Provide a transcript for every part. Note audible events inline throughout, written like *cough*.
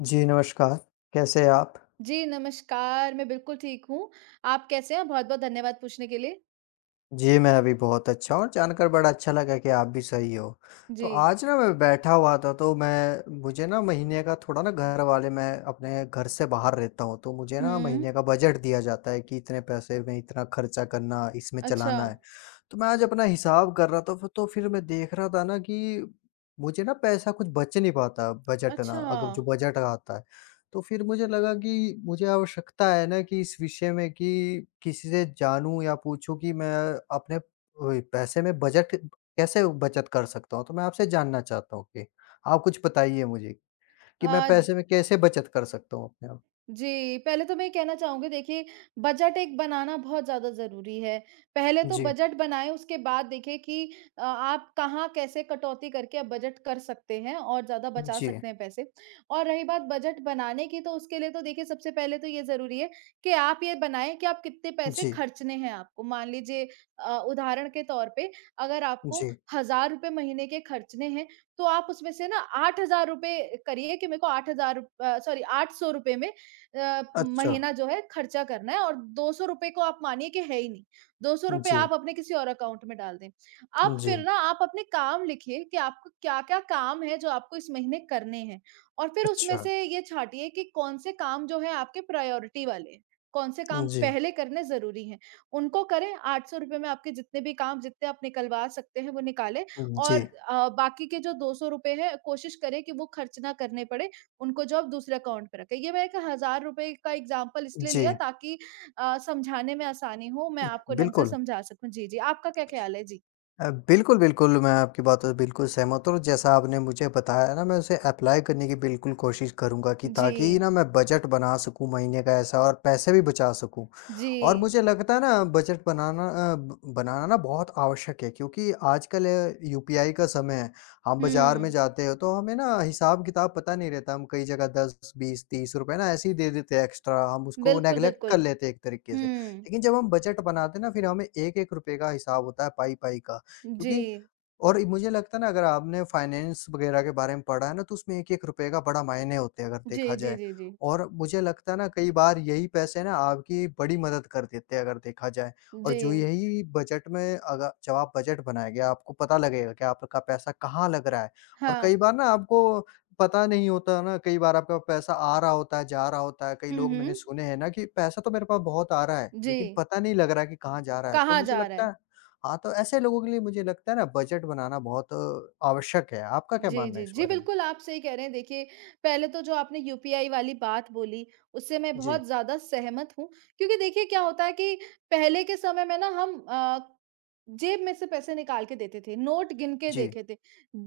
जी, नमस्कार। कैसे हैं आप? जी, नमस्कार, मैं बिल्कुल ठीक हूँ। आप कैसे हैं? बहुत-बहुत धन्यवाद पूछने के लिए। जी, मैं अभी बहुत अच्छा हूँ और जानकर बड़ा अच्छा लगा कि आप भी सही हो। तो जी। आज ना मैं बैठा हुआ था तो मैं मुझे ना महीने का थोड़ा ना घर वाले मैं अपने घर से बाहर रहता हूँ, तो मुझे ना हुँ। महीने का बजट दिया जाता है कि इतने पैसे में इतना खर्चा करना, इसमें अच्छा, चलाना है। तो मैं आज अपना हिसाब कर रहा था फ़िर मैं देख रहा था ना कि मुझे ना पैसा कुछ बच नहीं पाता बजट ना अच्छा। अगर जो बजट आता है। तो फ़िर मुझे लगा कि मुझे आवश्यकता है ना कि इस विषय में कि किसी से जानूँ या पूछूँ कि मैं अपने वही पैसे में बजट कैसे बचत कर सकता हूँ? तो मैं आपसे जानना चाहता हूँ कि आप कुछ बताइए मुझे कि मैं आज पैसे में कैसे बचत कर सकता हूँ अपने आप? जी, पहले तो मैं ये कहना चाहूँगी देखिए बजट एक बनाना बहुत ज़्यादा ज़रूरी है। पहले तो जी, बजट बनाएँ उसके बाद देखिए कि आप कहाँ कैसे कटौती करके आप बजट कर सकते हैं और ज़्यादा बचा जी, सकते हैं पैसे। और रही बात बजट बनाने की तो उसके लिए तो देखिए सबसे पहले तो ये ज़रूरी है कि आप ये बनाएँ कि आप कितने पैसे जी, खर्चने हैं आपको। मान लीजिए उदाहरण के तौर पे अगर आपको जी। ₹1000 महीने के खर्चने हैं, तो आप उसमें से ना ₹8000 करिए कि मेरे को 8000 सॉरी ₹800 में अ, अच्छा। महीना जो है खर्चा करना है और ₹200 को आप मानिए कि है ही नहीं। ₹200 जी, आप अपने किसी और अकाउंट में डाल दें। आप फिर जी, ना आप अपने काम लिखिए कि आपको क्या-क्या काम है जो आपको इस महीने करने हैं और फिर उसमें अच्छा, से ये छाँटिए कि कौन से काम जो है आपके प्रायोरिटी वाले हैं। कौन से काम जी। पहले करने ज़रूरी हैं। उनको करें, ₹800 में आपके जितने भी काम जितने आप निकलवा सकते हैं वो निकालें जी, और बाकी के जो ₹200 हैं कोशिश करें कि वो खर्च ना करने पड़े उनको जॉब दूसरे अकाउंट पे रखें। ये मैं एक ₹1000 का एग्ज़ाम्पल इसलिए लिया जी, ताकि समझाने में आसानी हो, मैं आपको ढंग से बिल्कुल। समझा सकूँ। जी, जी, आपका क्या ख़्याल है? जी। बिल्कुल, बिल्कुल, मैं आपकी बातों से बिल्कुल सहमत हूँ और जैसा आपने मुझे बताया ना मैं उसे अप्लाई करने की बिल्कुल कोशिश करूँगा कि जी, ताकि ना मैं बजट बना सकूँ महीने का ऐसा और पैसे भी बचा सकूँ। और जी। मुझे लगता है ना बजट बनाना अ, ब बनाना ना बहुत आवश्यक है क्योंकि आजकल यूपीआई का समय है। हम बाज़ार में हुँ, जाते हैं तो हमें ना हिसाब-किताब पता नहीं रहता, हम कई जगह 10, 20, 30 रुपए ना ऐसे ही दे देते हैं एक्स्ट्रा, हम उसको बिल्कुल, नेग्लेक्ट बिल्कुल। कर लेते हैं एक तरीके से। हुँ, लेकिन जब हम बजट बनाते हैं ना फिर हमें 1-1 रुपए का हिसाब होता है पाई-पाई का। जी। क्योंकि और मुझे लगता है ना अगर आपने फाइनेंस वगैरह के बारे में पढ़ा है ना तो उसमें एक-एक रुपए का बड़ा मायने होते हैं अगर जी, देखा जी, जाए। जी, जी। और मुझे लगता है ना कई बार यही पैसे ना आपकी बड़ी मदद कर देते हैं अगर देखा जाए। और जी, जो यही बजट में अगर जब आप बजट बनाएँगे आपको पता लगेगा कि आपका पैसा कहाँ लग रहा है। और हाँ। कई बार ना आपको पता नहीं होता है ना कई बार आपका पैसा आ रहा होता है, जा रहा होता है। कई हुँ, लोग मैंने हुँ। सुने हैं ना कि पैसा तो मेरे पास बहुत आ रहा है, जी, लेकिन पता नहीं लग रहा है कि कहाँ जा रहा है। तो कहाँ मुझे जा रहा लगता है? है हाँ, तो ऐसे लोगों के लिए मुझे लगता है ना बजट बनाना बहुत आवश्यक है। आपका क्या जी, मानना है जी। इस जी, बारे में? बिल्कुल, आप सही कह रहे हैं। देखिए, पहले तो जो आपने यूपीआई वाली बात बोली, उससे मैं जी, बहुत ज़्यादा सहमत हूँ क्योंकि देखिए क्या होता है कि पहले के समय में ना हम जेब में से पैसे निकाल के देते थे, नोट गिन के जी, देखे थे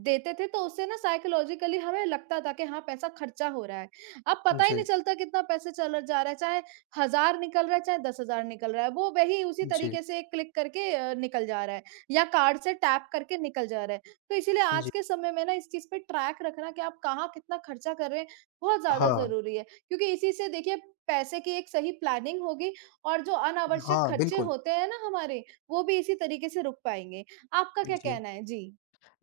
देते थे तो उससे ना साइकोलॉजिकली हमें लगता था कि हाँ, पैसा खर्चा हो रहा है। अब पता जी, ही नहीं चलता कितना पैसे चला जा रहा है, चाहे 1000 निकल रहा है, चाहे 10,000 निकल रहा है। वो वही उसी जी, तरीके से क्लिक करके निकल जा रहा है या कार्ड से टैप करके निकल जा रहा है। तो इसीलिए जी। आज के समय में ना इस चीज़ पे ट्रैक रखना कि आप कहाँ कितना खर्चा कर रहे हैं, बहुत ज़्यादा हाँ, ज़रूरी है। क्योंकि इसी से देखिए पैसे की एक सही प्लानिंग होगी और जो अनावश्यक हाँ, खर्चे बिल्कुल। होते हैं ना हमारे, वो भी इसी तरीके से रुक पाएँगे। आपका क्या जी। कहना है? जी।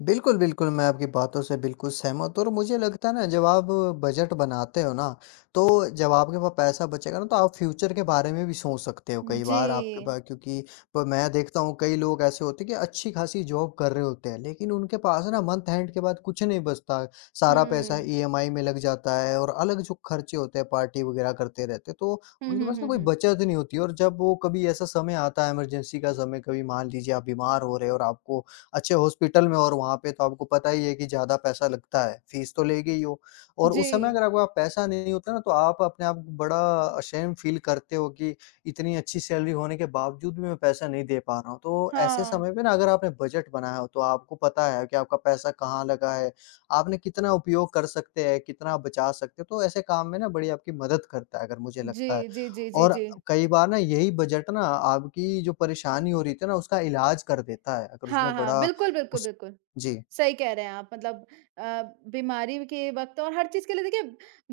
बिल्कुल, बिल्कुल, मैं आपकी बातों से बिल्कुल सहमत हूँ और मुझे लगता है ना जब आप बजट बनाते हो ना, तो जब आपके पास पैसा बचेगा ना तो आप फ्यूचर के बारे में भी सोच सकते हो कई जी। बार आपके पास क्योंकि प मैं देखता हूँ कई लोग ऐसे होते हैं कि अच्छी-खासी जॉब कर रहे होते हैं, लेकिन उनके पास ना मंथ एंड के बाद कुछ नहीं बचता, सारा पैसा हुँ। ईएमआई में लग जाता है और अलग जो खर्चे होते हैं पार्टी वगैरह करते रहते हैं, तो हुँ, उनके हुँ, पास ना हुँ, कोई हुँ। बचत नहीं होती और जब वो कभी ऐसा समय आता है इमरजेंसी का समय, कभी मान लीजिए आप बीमार हो रहे हो और आपको अच्छे हॉस्पिटल में और वहाँ पे तो आपको पता ही है कि ज़्यादा पैसा लगता है, फीस तो लेगी ही वो और उस समय जी। अगर आपके पास पैसा नहीं होता ना तो आप अपने आप को बड़ा अशेम्ड फ़ील करते हो कि इतनी अच्छी सैलरी होने के बावजूद भी मैं पैसा नहीं दे पा रहा हूँ। तो ऐसे हाँ। समय पे ना अगर आपने बजट बनाया हो तो आपको पता है कि आपका पैसा कहाँ लगा है, आपने कितना उपयोग कर सकते हैं, कितना आप बचा सकते हो, तो ऐसे काम में ना बड़ी आपकी मदद करता है अगर मुझे जी, लगता है। जी, जी, जी, और जी। कई बार ना यही बजट ना आपकी जो परेशानी हो रही थी ना उसका इलाज कर देता है, अगर उसमें हाँ, हाँ। बड़ा बिल्कुल, बिल्कुल, उस बिल्कुल। जी, सही कह रहे हैं आप मतलब अ, बीमारी के वक़्त और हर चीज़ के लिए देखिए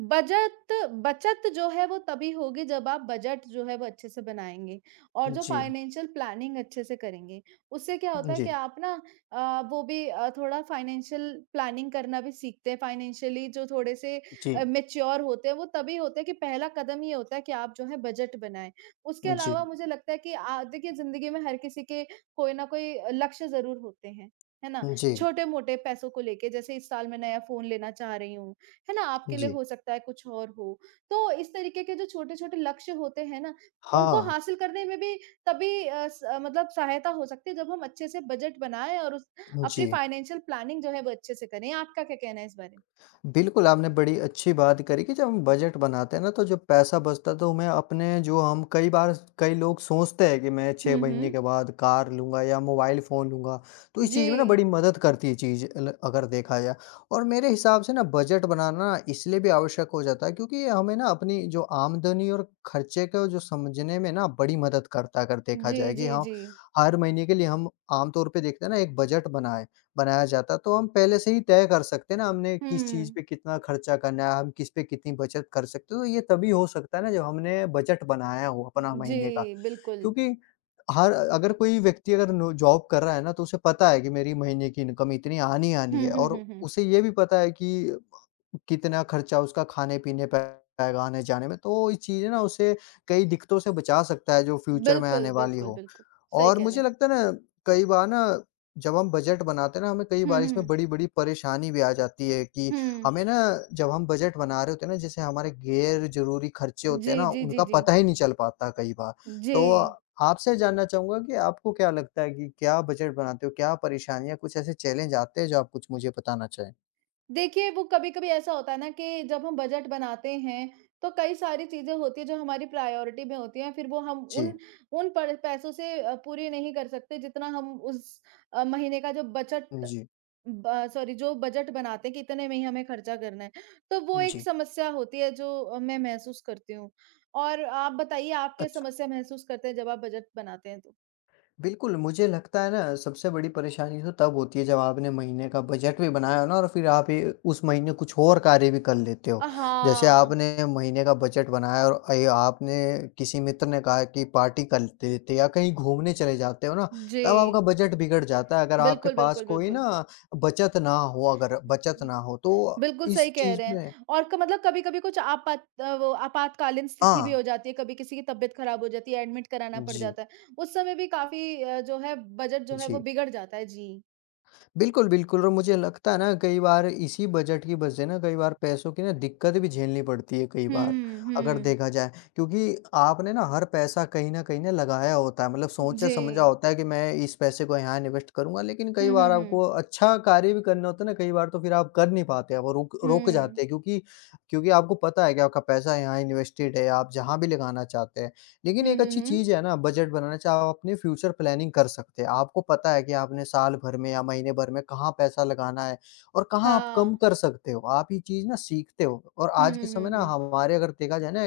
बजट बचत जो है वो तभी होगी जब आप बजट जो है वो अच्छे से बनाएँगे और जो जी, फाइनेंशियल प्लानिंग अच्छे से करेंगे। उससे क्या होता है कि जी, आप ना वो भी थोड़ा फाइनेंशियल प्लानिंग करना भी सीखते हैं, फाइनेंशियली जो थोड़े से जी, मैच्योर होते हैं वो तभी होते हैं कि पहला कदम ये होता है कि आप जो है बजट बनाएँ। उसके जी, अलावा मुझे लगता है कि आ देखिए ज़िंदगी में हर किसी के कोई ना कोई लक्ष्य ज़रूर होते हैं, है ना? जी, छोटे-मोटे पैसों को लेके जैसे इस साल मैं नया फ़ोन लेना चाह रही हूँ, है ना? आपके लिए जी। हो सकता है कुछ और हो। तो इस तरीके के जो छोटे-छोटे लक्ष्य होते हैं ना, उनको हाँ, हासिल करने में भी तभी मतलब सहायता हो सकती है जब हम अच्छे से बजट बनाएँ और उस जी। अपनी फाइनेंशियल प्लानिंग जो है वो अच्छे से करें। आपका क्या कहना है इस बारे? बिल्कुल, आपने बड़ी अच्छी बात करी कि जब हम बजट बनाते हैं ना तो जो पैसा बचता है तो हमें अपने जो हम कई बार कई लोग सोचते हैं कि मैं 6 हुँ, हुँ। महीने के बाद कार लूँगा या मोबाइल फ़ोन लूँगा। तो इस जी। चीज़ में ना बड़ी मदद करती है चीज़ ल अगर देखा जाए। और मेरे हिसाब से ना बजट बनाना इसलिए भी आवश्यक हो जाता है क्योंकि ये हमें ना अपनी जो आमदनी और खर्चे को जो समझने में ना बड़ी मदद करता है अगर देखा जी, जाए कि जी, हाँ, जी। हर महीने के लिए हम आम तौर पे देखते हैं ना एक बजट बनाएँ। बनाया जाता, तो हम पहले से ही तय कर सकते हैं ना, हमने किस चीज़ हुँ। पे कितना खर्चा करना है, हम किस पे कितनी बचत कर सकते हैं, तो ये तभी हो सकता है ना जब हमने बजट बनाया हो अपना जी, महीने का। बिल्कुल। क्योंकि हर अगर कोई व्यक्ति अगर नो जॉब कर रहा है ना, तो उसे पता है कि मेरी महीने की इनकम इतनी आनी आनी हुँ, है हुँ, और हुँ, हुँ। उसे ये भी पता है कि कितना खर्चा उसका खाने-पीने पे आएगा, आने-जाने में, तो ये चीज़ें ना उसे कई दिक्कतों से बचा सकता है जो फ्यूचर में आने बिल्कुल, वाली बिल्कुल, हो। बिल्कुल। सही और कह रहे मुझे हैं। लगता है ना, कई बार ना जब हम बजट बनाते हैं ना, हमें कई हुँ, बार हुँ, इसमें हुँ। बड़ी-बड़ी परेशानी भी आ जाती है कि हुँ। हमें ना जब हम बजट बना रहे होते हैं ना, जैसे हमारे गैर ज़रूरी खर्चे होते जी, हैं ना, जी, जी, उनका जी। पता ही नहीं चल पाता कई बार। जी। तो आपसे जानना चाहूँगा कि आपको क्या लगता है कि क्या बजट बनाते हो? क्या परेशानियाँ कुछ ऐसे चैलेंज आते हैं जो आप कुछ मुझे बताना चाहें? देखिए, वो कभी-कभी ऐसा होता है ना कि जब हम बजट बनाते हैं, तो कई सारी चीज़ें होती हैं जो हमारी प्रायोरिटी में होती हैं, फिर वो हम जी। उन उन पर पैसों से पूरी नहीं कर सकते जितना हम उस महीने का जो बचत जी। ब सॉरी जो बजट बनाते हैं कि इतने में ही हमें खर्चा करना है। तो वो एक जी। समस्या होती है जो मैं महसूस करती हूँ। और आप बताइए आप क्या अच्छा। समस्या महसूस करते हैं जब आप बजट बनाते हैं तो? बिल्कुल, मुझे लगता है ना सबसे बड़ी परेशानी तो तब होती है जब आपने महीने का बजट भी बनाया हो ना और फिर आप ये उस महीने कुछ और कार्य भी कर लेते हो। जैसे हाँ। आपने महीने का बजट बनाया और अय आपने किसी मित्र ने कहा कि पार्टी कर लेते या कहीं घूमने चले जाते हो ना, जी। तब आपका बजट बिगड़ जाता है। अगर आपके बिल्कुल, पास बिल्कुल, कोई बिल्कुल। ना बचत ना हो अगर बचत ना हो तो बिल्कुल इस सही कह चीज़ रहे हैं में और क मतलब कभी-कभी कुछ वो आपातकालीन स्थिति भी हाँ, हो जाती है, कभी किसी की तबीयत खराब हो जाती है, एडमिट कराना पड़ जी, जाता है। उस समय भी काफ़ी जो है बजट जो है वो जी। बिगड़ जाता है। जी। बिल्कुल, बिल्कुल और मुझे लगता है ना कई बार इसी बजट की वजह से ना कई बार पैसों की ना दिक्कत भी झेलनी पड़ती है कई हुँ, बार, हुँ, अगर हुँ। देखा जाए। क्योंकि आपने ना हर पैसा कहीं न कहीं ना लगाया होता है मतलब जी। सोचा-समझा होता है कि मैं इस पैसे को यहाँ इन्वेस्ट करूँगा लेकिन कई हुँ, बार हुँ, आपको हुँ। अच्छा कार्य भी करना होता है ना कई बार तो फिर आप कर नहीं पाते, आप रुक रुक जाते हुँ। हैं क्योंकि क्योंकि आपको पता है कि आपका पैसा यहाँ इन्वेस्टेड है, आप जहाँ भी लगाना चाहते हैं। लेकिन हुँ, एक हुँ, अच्छी हुँ। चीज़ है ना बजट बनाना, चाहे आप अपनी फ्यूचर प्लानिंग कर सकते हैं। आपको पता है कि आपने साल भर में या महीने भर में कहाँ पैसा लगाना है और कहाँ आप कम हाँ। कर सकते हो। आप ये चीज़ ना सीखते हो और हुँ, आज के हुँ, हुँ, समय ना हुँ। हमारे अगर देखा जाए ना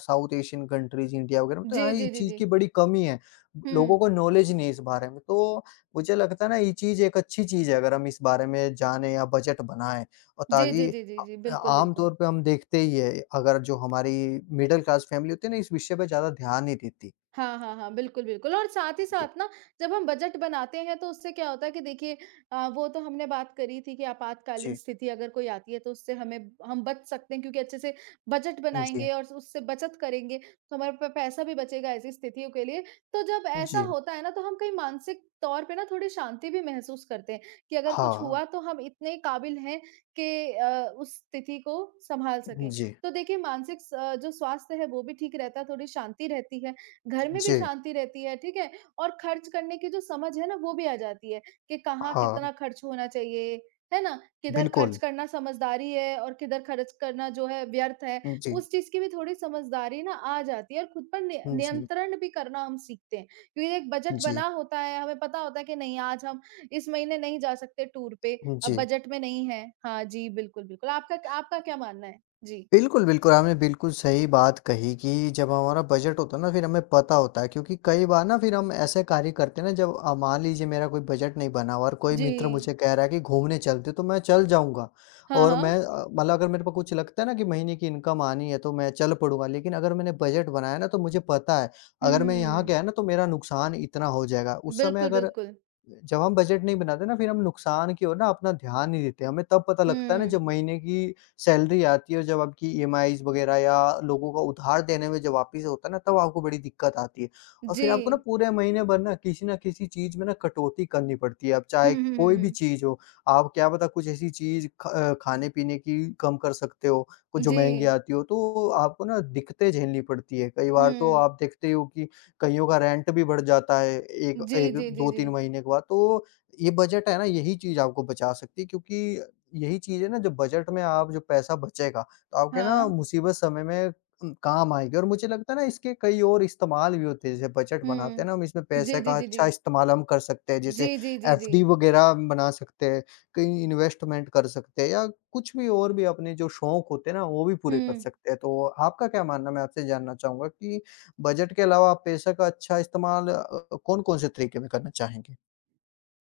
साउथ एशियन कंट्रीज़, इंडिया वगैरह में तो जी, यहाँ इस जी, जी, चीज़ जी। की बड़ी कमी है। हुँ। लोगों को नॉलेज नहीं है इस बारे में। तो मुझे लगता है ना ये चीज़ एक अच्छी चीज़ है अगर हम इस बारे में जानें या बजट बनाएँ और जी, ताकि जी, जी, जी, जी। बिल्कुल, आम बिल्कुल। तौर पे हम देखते ही है, अगर जो हमारी मिडल क्लास फ़ैमिली होती है ना, इस विषय पे ज़्यादा ध्यान नहीं देती। हाँ, हाँ, हाँ। बिल्कुल, बिल्कुल और साथ ही जी, साथ ना जब हम बजट बनाते हैं तो उससे क्या होता है कि देखिए वो तो हमने बात करी थी कि आपातकालीन जी, स्थिति अगर कोई आती है तो उससे हमें हम बच सकते हैं क्योंकि अच्छे से बजट जी, बनाएँगे और उससे बचत करेंगे, तो हमारे पे पैसा भी बचेगा ऐसी स्थितियों के लिए। तो जब ऐसा जी, होता है ना तो हम कहीं मानसिक तौर पे ना थोड़ी शांति भी महसूस करते हैं कि अगर कुछ हाँ, हुआ तो हम इतने काबिल हैं कि उस स्थिति को सँभाल सकें। जी, तो देखिए मानसिक स जो स्वास्थ्य है वो भी ठीक रहता है, थोड़ी शांति रहती है। घर में भी जी, शांति रहती है, ठीक है? और खर्च करने की जो समझ है ना, वो भी आ जाती है कि कहाँ हाँ, कितना खर्च होना चाहिए, है ना? किधर खर्च बिल्कुल। करना समझदारी है और किधर खर्च करना जो है व्यर्थ है, जी, उस चीज़ की भी थोड़ी समझदारी ना आ जाती है और खुद पर नि जी, नियंत्रण भी करना हम सीखते हैं। क्योंकि एक बजट जी, बना होता है, हमें पता होता है कि नहीं आज हम इस महीने नहीं जा सकते टूर पे, अब जी। बजट में नहीं है। हाँ जी, बिल्कुल, बिल्कुल। आपका आपका क्या मानना है? जी। बिल्कुल, बिल्कुल, आपने बिल्कुल सही बात कही कि जब हमारा बजट होता है ना, फिर हमें पता होता है क्योंकि कई बार ना फिर हम ऐसे कार्य करते हैं ना जब मान लीजिए मेरा कोई बजट नहीं बना हुआ और कोई जी। मित्र मुझे कह रहा है कि घूमने चलते, तो मैं चल जाऊँगा हाँ, और मैं हाँ। मतलब अगर मेरे को कुछ लगता है ना कि महीने की इनकम आनी है, तो मैं चल पड़ूँगा। लेकिन अगर मैंने बजट बनाया ना, तो मुझे पता है, अगर मैं यहाँ हुँ, गया ना, तो मेरा नुकसान इतना हो जाएगा। उस समय बिल्कुल, अगर बिल्कुल। जब हम बजट नहीं बनाते ना फिर हम नुकसान की ओर ना अपना ध्यान नहीं देते। हमें तब पता लगता है ना हुँ। जब महीने की सैलरी आती है और जब आपकी ईएमआईज़ वग़ैरह या लोगों का उधार देने में जब वापिस होता है ना तब आपको बड़ी दिक्कत आती है। और जी। फिर आपको ना पूरे महीने भर ना किसी न किसी चीज़ में ना कटौती करनी पड़ती है। अब हुँ, चाहे हुँ, हुँ, कोई भी हुँ। चीज़ हो, आप क्या पता कुछ ऐसी चीज़ खाने-पीने की कम कर सकते हो, कुछ जो जी। महँगी आती हो तो आपको ना दिक्कतें झेलनी पड़ती है। कई बार तो हुँ। आप देखते हो कि कईयों का रेंट भी बढ़ जाता है, एक जी, एक जी, जी, जी। 2-3 महीने के बाद, तो ये बजट है ना, यही चीज़ आपको बचा सकती है क्योंकि यही चीज़ है ना, जो बजट में आप जो पैसा बचेगा, तो आपके ना हाँ। मुसीबत समय में काम आएगी और मुझे लगता है ना, इसके कई और इस्तेमाल भी होते हैं। जैसे बजट बनाते हैं हुँ। ना, हम इसमें पैसे जी, जी, का जी, जी। अच्छा इस्तेमाल हम कर सकते हैं, जैसे जी, जी, जी, जी। एफडी वगैरह बना सकते हैं, कहीं इन्वेस्टमेंट कर सकते हैं या कुछ भी और भी अपने जो शौक होते हैं ना, वो भी पूरे कर हुँ। सकते हैं। तो आपका क्या मानना है? मैं आपसे जानना चाहूँगा कि बजट के अलावा आप पैसे का अच्छा इस्तेमाल कौन-कौन से तरीके में करना चाहेंगे?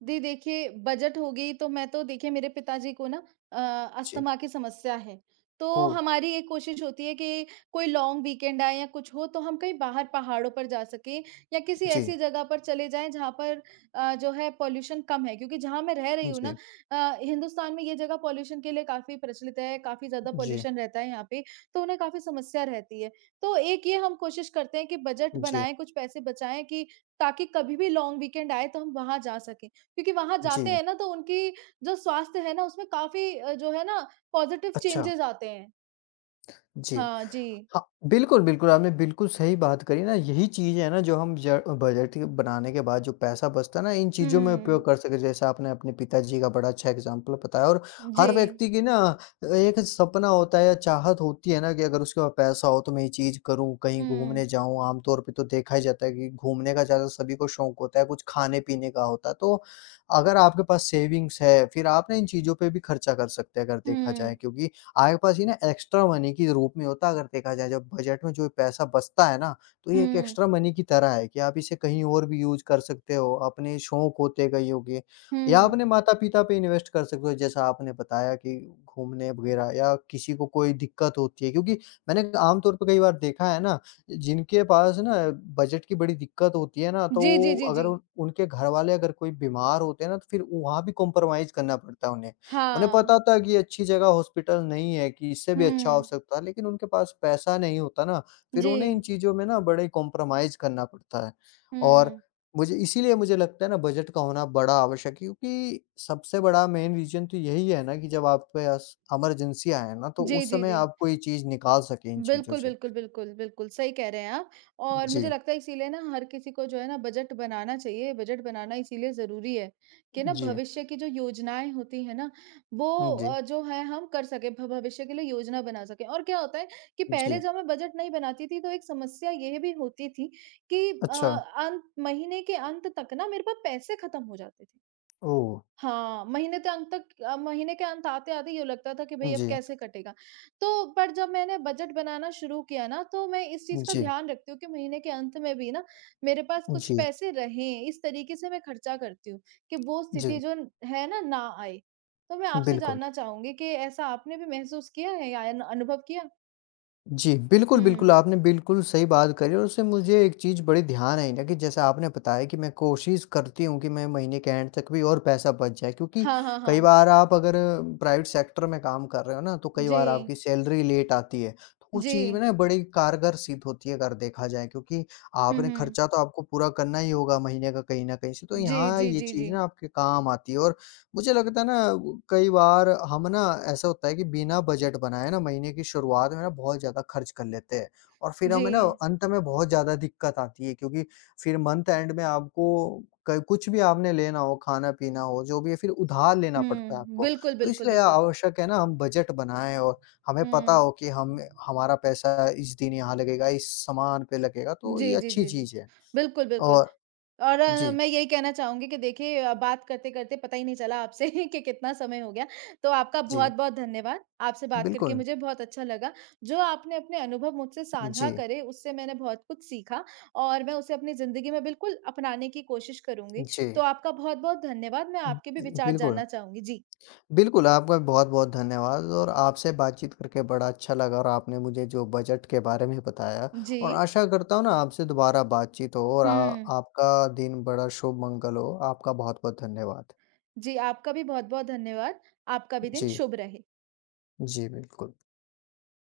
जी देखिए, बजट होगी तो मैं तो देखिए मेरे पिताजी को ना अ, जी। अस्थमा की समस्या है। तो ओह! हमारी एक कोशिश होती है कि कोई लॉन्ग वीकेंड आए या कुछ हो तो हम कहीं बाहर पहाड़ों पर जा सकें या किसी जी, ऐसी जगह पर चले जाएँ जहाँ पर जो है पॉल्यूशन कम है। क्योंकि जहाँ मैं रह रही हूँ ना जी, हिंदुस्तान में ये जगह पॉल्यूशन के लिए काफ़ी प्रचलित है, काफ़ी ज़्यादा जी, पॉल्यूशन रहता है यहाँ पे, तो उन्हें काफ़ी समस्या रहती है। तो एक ये हम कोशिश करते हैं कि बजट जी, बनाएँ, कुछ पैसे बचाएँ कि ताकि कभी भी लॉन्ग वीकेंड आए तो हम वहाँ जा सकें। क्योंकि वहाँ जी। जाते हैं ना तो उनकी जो स्वास्थ्य है ना उसमें काफ़ी जो है ना पॉज़िटिव अच्छा, चेंजेज़ आते हैं। जी। हाँ जी। हाँ, बिल्कुल, बिल्कुल, आपने बिल्कुल सही बात करी ना, यही चीज़ है ना जो हम ज बजट के बनाने के बाद जो पैसा बचता है ना, इन चीज़ों में उपयोग हुँ। कर सकें, जैसे आपने अपने पिताजी का बड़ा अच्छा एग्ज़ाम्पल बताया और जी। हर व्यक्ति की ना एक सपना होता है या चाहत होती है ना कि अगर उसके पास पैसा हो तो मैं ये चीज़ करूँ, कहीं हुँ, घूमने जाऊँ, आमतौर पे तो देखा ही जाता है कि घूमने का ज़्यादा सभी को शौक होता है, कुछ खाने-पीने का होता है। तो अगर आपके पास सेविंग्स है, फिर आप ना इन चीज़ों पे भी खर्चा कर सकते हैं अगर देखा जाए हुँ, क्योंकि आपके पास ये ना एक्स्ट्रा मनी के रूप में होता है अगर देखा जाए जब बजट में जो पैसा बचता है ना, तो ये एक हुँ, एक्स्ट्रा मनी की तरह है कि आप इसे कहीं और भी यूज़ कर सकते हो, अपने शौक होते कइयों के या हुँ। अपने माता-पिता पे इन्वेस्ट कर सकते हो जैसा आपने बताया कि घूमने वगैरह या किसी को कोई दिक्कत होती है क्योंकि मैंने आम तौर पे कई बार देखा है ना, जिनके पास ना बजट की बड़ी दिक्कत होती है ना, तो जी, जी, वो जी, अगर जी। उन उनके घरवाले अगर कोई बीमार होते हैं ना, तो फिर वहाँ भी कॉम्प्रोमाइज़ करना पड़ता है उन्हें। उन्हें हाँ। पता था कि ये अच्छी जगह हॉस्पिटल नहीं है कि इससे भी अच्छा हो हुँ। सकता है, लेकिन उनके पास पैसा नहीं होता ना, फिर जी। उन्हें इन चीज़ों में ना बड़े कॉम्प्रोमाइज़ करना पड़ता है। और हुँ। मुझे इसीलिए मुझे लगता है ना बजट का होना बड़ा आवश्यक है क्योंकि सबसे बड़ा मेन रीज़न तो यही है ना कि जब आपके पास इमरजेंसी आए ना, तो जी, उस जी, समय जी। आप कोई चीज़ निकाल सकें इन चीज़ों बिल्कुल, से। बिल्कुल, बिल्कुल, बिल्कुल, सही कह रहे हैं आप और मुझे जी, लगता है इसीलिए ना हर किसी को जो है ना बजट बनाना चाहिए, बजट बनाना इसीलिए ज़रूरी है कि ना जी, भविष्य की जो योजनाएँ होती हैं ना, वो जी, जो है हम कर सकें, भ भविष्य के लिए योजना बना सकें और क्या होता है कि पहले जी। जब मैं बजट नहीं बनाती थी, तो एक समस्या ये भी होती थी कि अ, अच्छा, अंत महीने के अंत तक ना मेरे पास पैसे खत्म हो जाते थे। ओह! हाँ, महीने के अंत तक महीने के अंत आते-आते यूँ लगता था कि भई अब जी, कैसे कटेगा? तो पर जब मैंने बजट बनाना शुरू किया ना, तो मैं इस चीज़ का जी, ध्यान रखती हूँ कि महीने के अंत में भी ना मेरे पास कुछ जी, पैसे रहें, इस तरीके से मैं खर्चा करती हूँ कि वो जी, स्थिति जो है ना, ना आए। तो मैं आपसे बिल्कुल। जानना चाहूँगी कि ऐसा आपने भी महसूस किया है या अन अनुभव किया? जी, बिल्कुल, हुँ। बिल्कुल, आपने बिल्कुल सही बात करी और उससे मुझे एक चीज़ बड़ी ध्यान आई ना कि जैसे आपने बताया कि मैं कोशिश करती हूँ कि मैं महीने के एंड तक भी और पैसा बच जाए क्योंकि हाँ, हाँ, कई हाँ। बार आप अगर प्राइवेट सेक्टर में काम कर रहे हो ना, तो कई जी। बार आपकी सैलरी लेट आती है। तो उस जी। चीज़ में ना बड़ी कारगर सिद्ध होती है अगर देखा जाए क्योंकि हुँ, आपने हुँ। खर्चा तो आपको पूरा करना ही होगा महीने का कहीं न कहीं से, तो जी, यहाँ जी, ये जी, जी। चीज़ ना आपके काम आती है और मुझे लगता है ना कई बार हम ना ऐसा होता है कि बिना बजट बनाए ना महीने की शुरुआत में ना बहुत ज़्यादा खर्च कर लेते हैं और फिर जी। हमें ना अंत में बहुत ज़्यादा दिक्कत आती है क्योंकि फिर मंथ एंड में आपको कुछ भी आपने लेना हो, खाना पीना हो, जो भी है फिर उधार लेना हुँ, पड़ता है आपको। बिल्कुल, तो बिल्कुल, इसलिए बिल्कुल। आवश्यक है ना हम बजट बनाएं और हमें पता हुँ। हो कि हम हमारा पैसा इस दिन यहाँ लगेगा, इस सामान पे लगेगा, तो ये जी, जी, अच्छी जी, जी। चीज़ है बिल्कुल, बिल्कुल और और जी। मैं यही कहना चाहूँगी कि देखिए बात करते-करते पता ही नहीं चला आपसे *laughs* कि कितना समय हो गया। तो आपका जी बहुत-बहुत धन्यवाद। आपसे बात करके बिल्कुल। मुझे बहुत अच्छा लगा। जो आपने अपने अनुभव मुझसे साझा जी। करे, उससे मैंने बहुत कुछ सीखा और मैं उसे अपनी ज़िंदगी में बिल्कुल अपनाने की कोशिश करूँगी। जी तो आपका बहुत-बहुत धन्यवाद। मैं आपके भी विचार बिल्कुल। जानना चाहूँगी। जी। बिल्कुल, आपका भी बहुत-बहुत धन्यवाद और आपसे बातचीत करके बड़ा अच्छा लगा और आपने मुझे जो बजट के बारे में बताया जी। और आशा करता हूँ ना आपसे दोबारा बातचीत हो और आ हुँ। आपका दिन बड़ा शुभ मंगल हो। आपका बहुत-बहुत धन्यवाद। जी, आपका भी बहुत-बहुत धन्यवाद। आपका भी दिन जी, शुभ रहे। जी बिल्कुल।